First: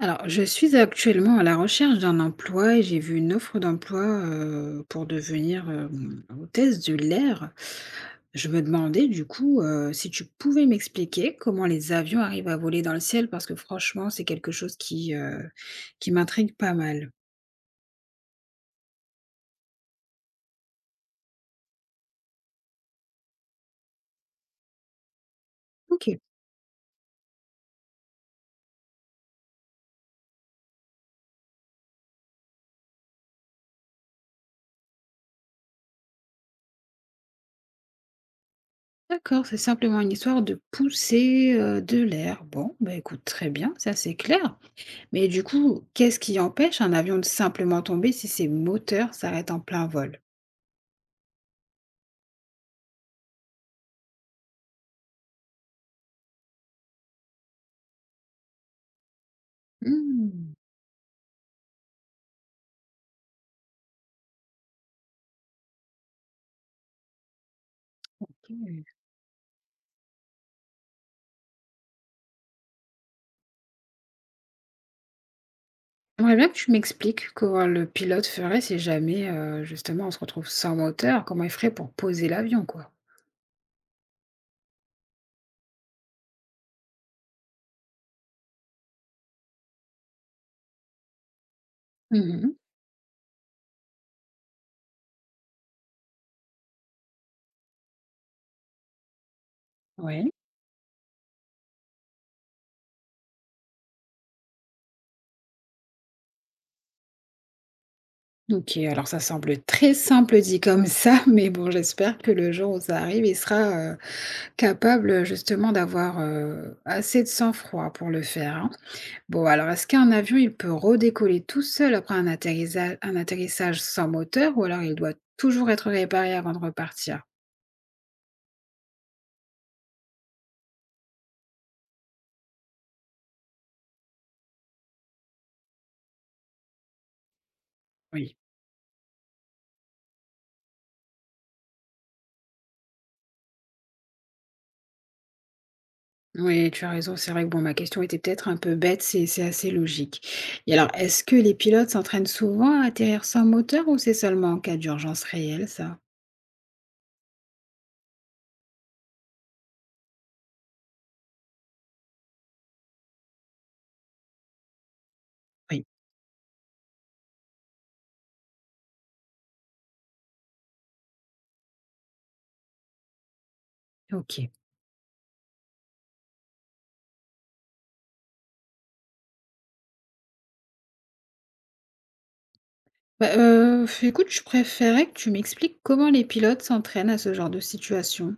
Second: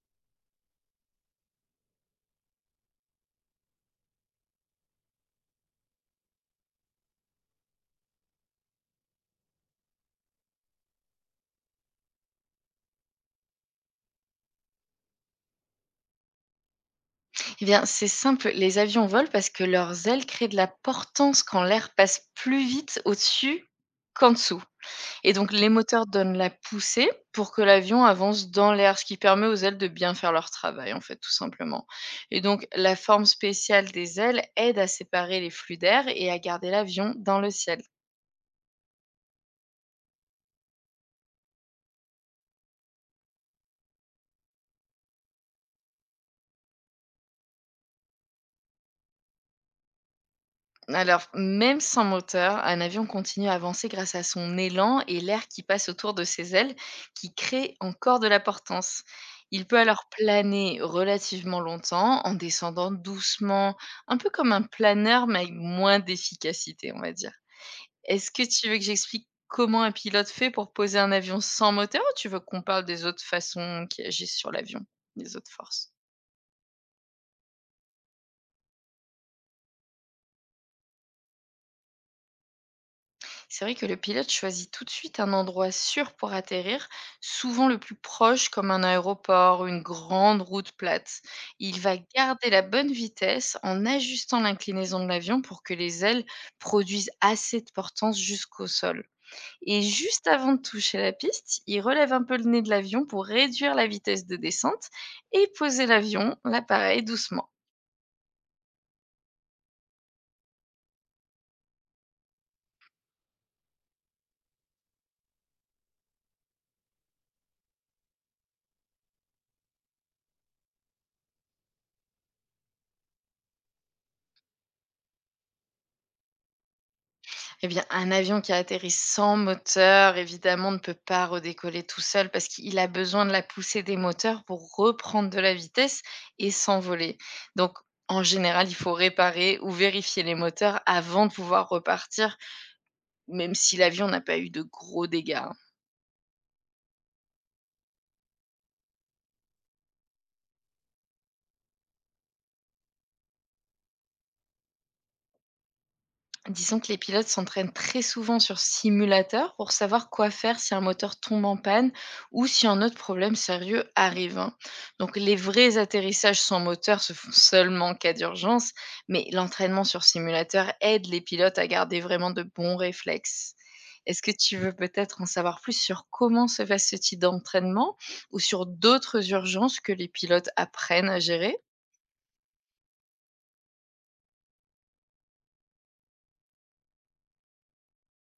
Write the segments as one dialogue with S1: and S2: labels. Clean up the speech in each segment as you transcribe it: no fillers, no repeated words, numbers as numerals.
S1: Alors, je suis actuellement à la recherche d'un emploi et j'ai vu une offre d'emploi pour devenir hôtesse de l'air. Je me demandais du coup si tu pouvais m'expliquer comment les avions arrivent à voler dans le ciel parce que franchement, c'est quelque chose qui qui m'intrigue pas mal.
S2: Eh bien, c'est simple, les avions volent parce que leurs ailes créent de la portance quand l'air passe plus vite au-dessus qu'en dessous. Et donc, les
S1: Ok,
S2: moteurs donnent la poussée pour que l'avion avance dans l'air, ce qui permet aux ailes de bien faire leur travail, en fait, tout simplement. Et donc, la forme spéciale des ailes aide à séparer les flux d'air et à garder l'avion dans le ciel.
S1: d'accord, c'est simplement une histoire de pousser de l'air. Bon, bah écoute, très bien, ça c'est clair. Mais du coup, qu'est-ce qui empêche un avion de simplement tomber si ses moteurs s'arrêtent en plein vol?
S2: Alors, même sans moteur, un avion continue à avancer grâce à son élan et l'air qui passe autour de ses ailes, qui crée encore de la portance. Il peut alors
S1: Hmm.
S2: planer relativement longtemps en descendant doucement, un peu comme un planeur, mais avec moins d'efficacité, on va dire. Est-ce que tu veux
S1: Mmh.
S2: que j'explique comment un pilote fait pour poser un avion sans moteur, ou tu veux qu'on parle des autres façons qui agissent sur l'avion, des autres forces?
S1: J'aimerais bien que tu m'expliques comment le pilote ferait si jamais, justement, on se retrouve sans moteur, comment il ferait pour poser l'avion, quoi?
S2: C'est vrai que le pilote choisit tout de suite un endroit sûr pour atterrir, souvent le plus proche, comme un aéroport ou une grande route plate. Il va
S1: Mmh
S2: garder
S1: mh.
S2: la bonne vitesse en ajustant l'inclinaison de l'avion pour que les ailes produisent assez de portance jusqu'au sol. Et juste
S1: Ouais,
S2: avant de toucher la piste, il relève un peu le nez de l'avion pour réduire la vitesse de descente et poser l'avion, l'appareil doucement.
S1: OK, alors ça semble très simple dit comme ça, mais bon, j'espère que le jour où ça arrive, il sera capable, justement d'avoir assez de sang-froid pour le faire, hein. Bon, alors est-ce qu'un avion, il peut redécoller tout seul après un atterrissage sans moteur ou alors il doit toujours être réparé avant de repartir?
S2: Eh bien, un avion qui atterrit sans moteur, évidemment, ne peut pas redécoller tout seul parce qu'il a besoin de la poussée des moteurs pour reprendre de la vitesse et s'envoler. Donc, en
S1: Oui.
S2: général, il faut réparer ou vérifier les moteurs avant de pouvoir repartir, même si l'avion n'a pas eu de gros dégâts, hein.
S1: Oui, tu as raison. C'est vrai que bon, ma question était peut-être un peu bête, c'est assez logique. Et alors, est-ce que les pilotes s'entraînent souvent à atterrir sans moteur ou c'est seulement en cas d'urgence réelle, ça?
S2: Disons que les pilotes s'entraînent très souvent sur simulateur pour savoir quoi faire si un moteur tombe en panne ou si un autre problème sérieux arrive, hein. Donc les vrais
S1: Oui,
S2: atterrissages sans moteur se font seulement en cas d'urgence, mais l'entraînement sur simulateur aide les pilotes à garder vraiment de bons réflexes. Est-ce que
S1: ok.
S2: tu veux peut-être en savoir plus sur comment se passe ce type d'entraînement ou sur d'autres urgences que les pilotes apprennent à gérer?
S1: Bah, écoute, je préférais que tu m'expliques comment les pilotes s'entraînent à ce genre de situation.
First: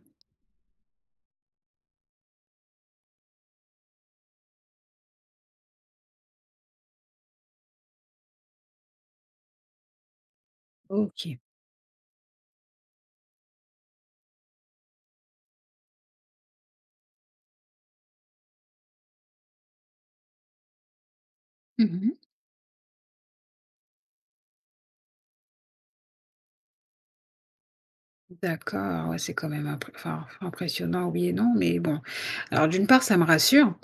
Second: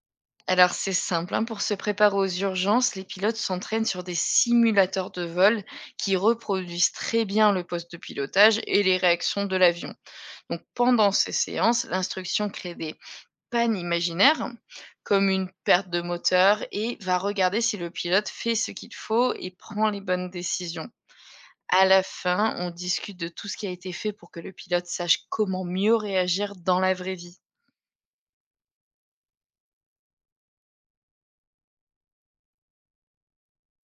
S2: Alors c'est simple, hein, pour se préparer aux urgences, les pilotes s'entraînent sur des simulateurs de vol qui reproduisent très bien le poste de pilotage et les réactions de l'avion. Donc pendant ces
S1: Ok.
S2: séances, l'instruction crée des pannes imaginaires comme une perte de moteur et va regarder si le pilote fait ce qu'il faut et prend les bonnes décisions. À la
S1: Mhm.
S2: fin, on discute de tout ce qui a été fait pour que le pilote sache comment mieux réagir dans la vraie vie.
S1: D'accord, ouais, c'est quand même enfin, impressionnant, oui et non, mais bon. Alors d'une part, ça me rassure,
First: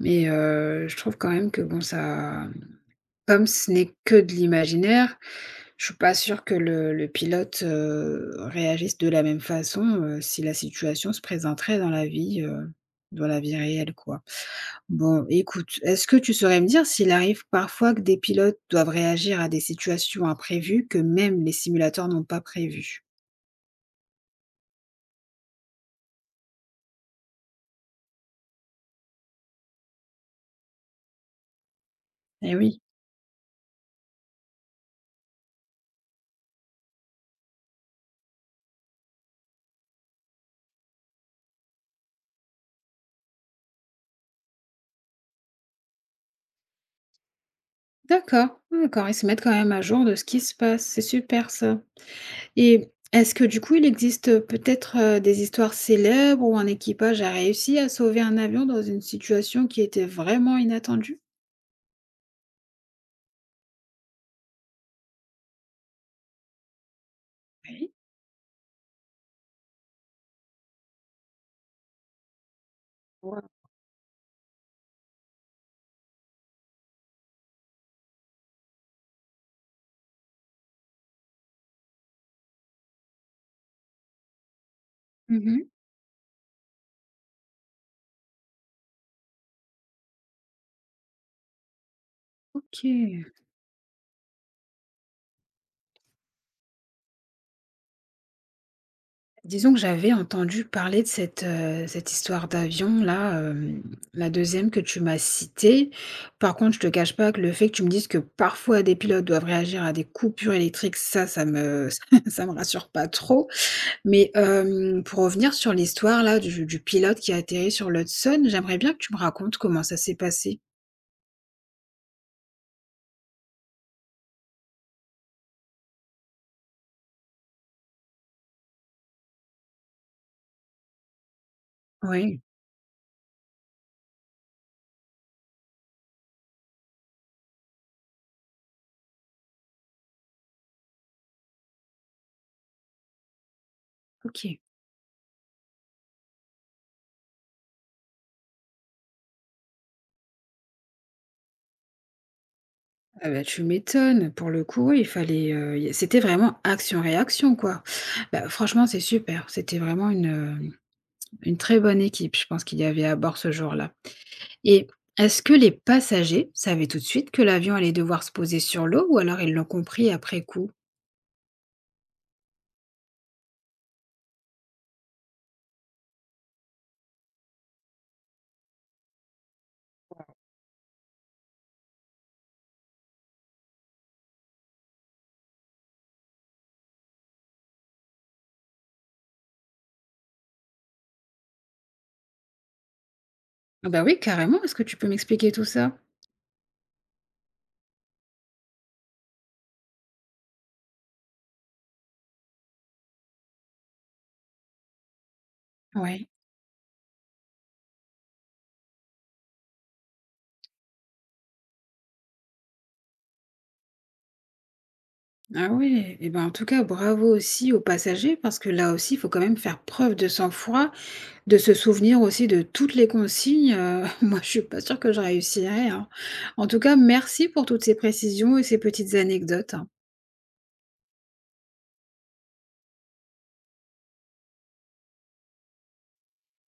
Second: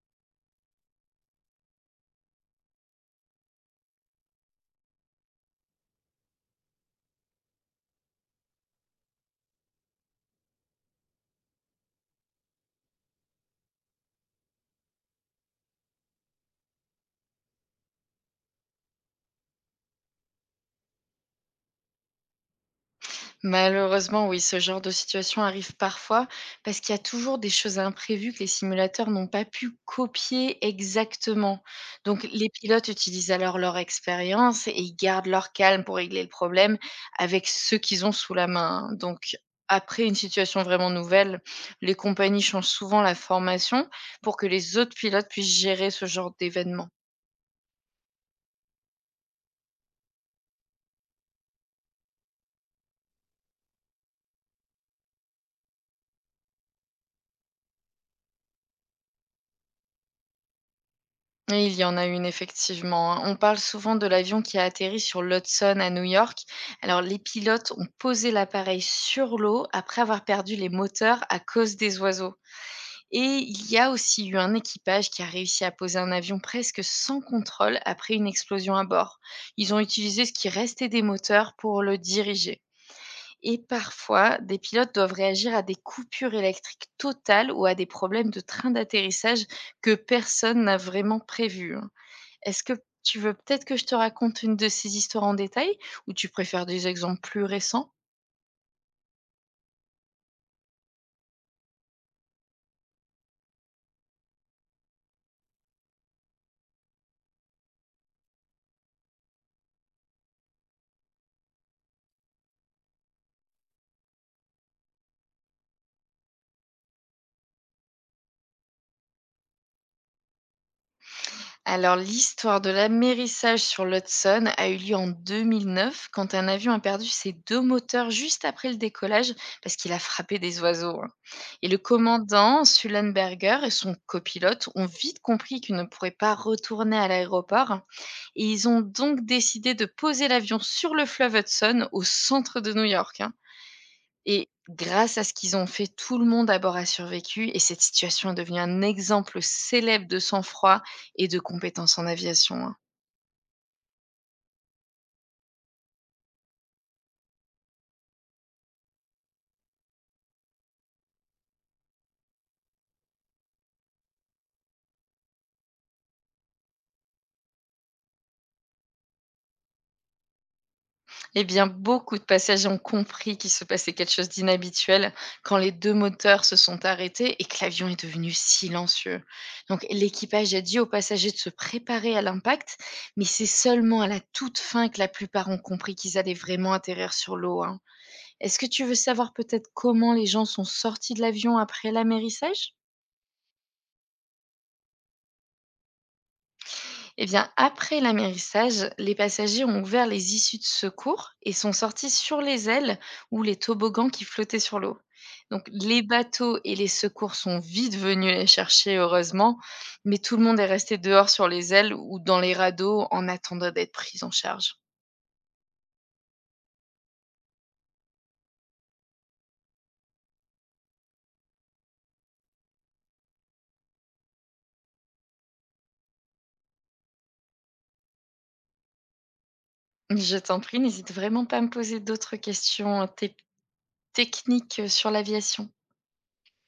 S1: mais je trouve quand même que bon, ça, comme ce n'est que de l'imaginaire, je suis pas sûre que le pilote réagisse de la même façon, si la situation se présenterait dans la vie, dans la vie réelle, quoi. Bon, écoute, est-ce que tu saurais me dire s'il arrive parfois que des pilotes doivent réagir à des situations imprévues que même les simulateurs n'ont pas prévues?
S2: Malheureusement, oui, ce genre de situation arrive parfois parce qu'il y a toujours des choses imprévues que les simulateurs n'ont pas pu copier exactement. Donc, les
S1: Eh oui.
S2: pilotes utilisent alors leur expérience et ils gardent leur calme pour régler le problème avec ce qu'ils ont sous la main, hein. Donc, après une situation vraiment nouvelle, les compagnies changent souvent la formation pour que les autres pilotes puissent gérer ce genre d'événement.
S1: D'accord, d'accord, ils se mettent quand même à jour de ce qui se passe, c'est super ça. Et est-ce que du coup, il existe, peut-être, des histoires célèbres où un équipage a réussi à sauver un avion dans une situation qui était vraiment inattendue?
S2: Oui, il y en a une effectivement, hein. On parle souvent de l'avion qui a atterri sur l'Hudson à New York. Alors les pilotes ont
S1: Oui.
S2: posé l'appareil sur l'eau après avoir perdu les moteurs à cause des oiseaux. Et
S1: Waouh!
S2: il y a aussi eu un équipage qui a réussi à poser un avion presque sans contrôle après une explosion à bord. Ils ont utilisé ce qui restait des moteurs pour le diriger. Et parfois, des pilotes doivent réagir à
S1: Mmh
S2: des coupures électriques totales ou à des problèmes de train d'atterrissage que personne n'a vraiment prévus, hein. Est-ce que tu
S1: OK.
S2: veux peut-être que je te raconte une de ces histoires en détail ou tu préfères des exemples plus récents?
S1: Disons que j'avais entendu parler de cette histoire d'avion-là, hem, la deuxième que tu m'as citée. Par contre, je te cache pas que le fait que tu me dises que parfois des pilotes doivent réagir à des coupures électriques, ça me ça me rassure pas trop. Mais hem, pour revenir sur l'histoire là du pilote qui a atterri sur l'Hudson, j'aimerais bien que tu me racontes comment ça s'est passé?
S2: Alors, l'histoire de l'amérissage sur l'Hudson a eu lieu en 2009 quand un avion a perdu ses deux moteurs juste après le décollage parce qu'il a frappé des oiseaux, hein. Et le
S1: Ouais,
S2: commandant Sullenberger et son copilote ont vite compris qu'ils ne pourraient pas retourner à l'aéroport, hein, et ils ont donc décidé de poser l'avion sur le fleuve Hudson au centre de New York, hein. Et
S1: OK.
S2: grâce à ce qu'ils ont fait, tout le monde à bord a survécu et cette situation est devenue un exemple célèbre de sang-froid et de compétence en aviation, hein.
S1: Ah bah, tu m'étonnes. Pour le coup, oui, il fallait, y c'était vraiment action-réaction, quoi. Bah, franchement, c'est super. C'était vraiment une une très bonne équipe, je pense qu'il y avait à bord ce jour-là. Et est-ce que les passagers savaient tout de suite que l'avion allait devoir se poser sur l'eau ou alors ils l'ont compris après coup?
S2: Eh bien, beaucoup de passagers ont compris qu'il se passait quelque chose d'inhabituel quand les 2 moteurs se sont arrêtés et que l'avion est devenu silencieux. Donc, l'équipage a dit aux passagers de se préparer à l'impact, mais c'est seulement à la toute fin que la plupart ont compris qu'ils allaient vraiment atterrir sur l'eau, hein. Est-ce que tu veux savoir peut-être comment les gens sont sortis de l'avion après l'amérissage?
S1: Ah bah oui, carrément. Est-ce que tu peux m'expliquer tout ça?
S2: Eh bien, après l'amérissage, les passagers ont ouvert les issues de secours et sont sortis sur les ailes ou les toboggans qui flottaient sur l'eau. Donc, les
S1: Ouais.
S2: bateaux et les secours sont vite venus les chercher, heureusement, mais tout le monde est resté dehors sur les ailes ou dans les radeaux en attendant d'être pris en charge.
S1: Ah oui. Et ben en tout cas, bravo aussi aux passagers parce que là aussi, il faut quand même faire preuve de sang-froid de se souvenir aussi de toutes les consignes, moi, je suis pas sûre que je réussirais, hein. En tout cas, merci pour toutes ces précisions et ces petites anecdotes. Hein.
S2: Je t'en prie, n'hésite vraiment pas à me poser d'autres questions tec- techniques sur l'aviation.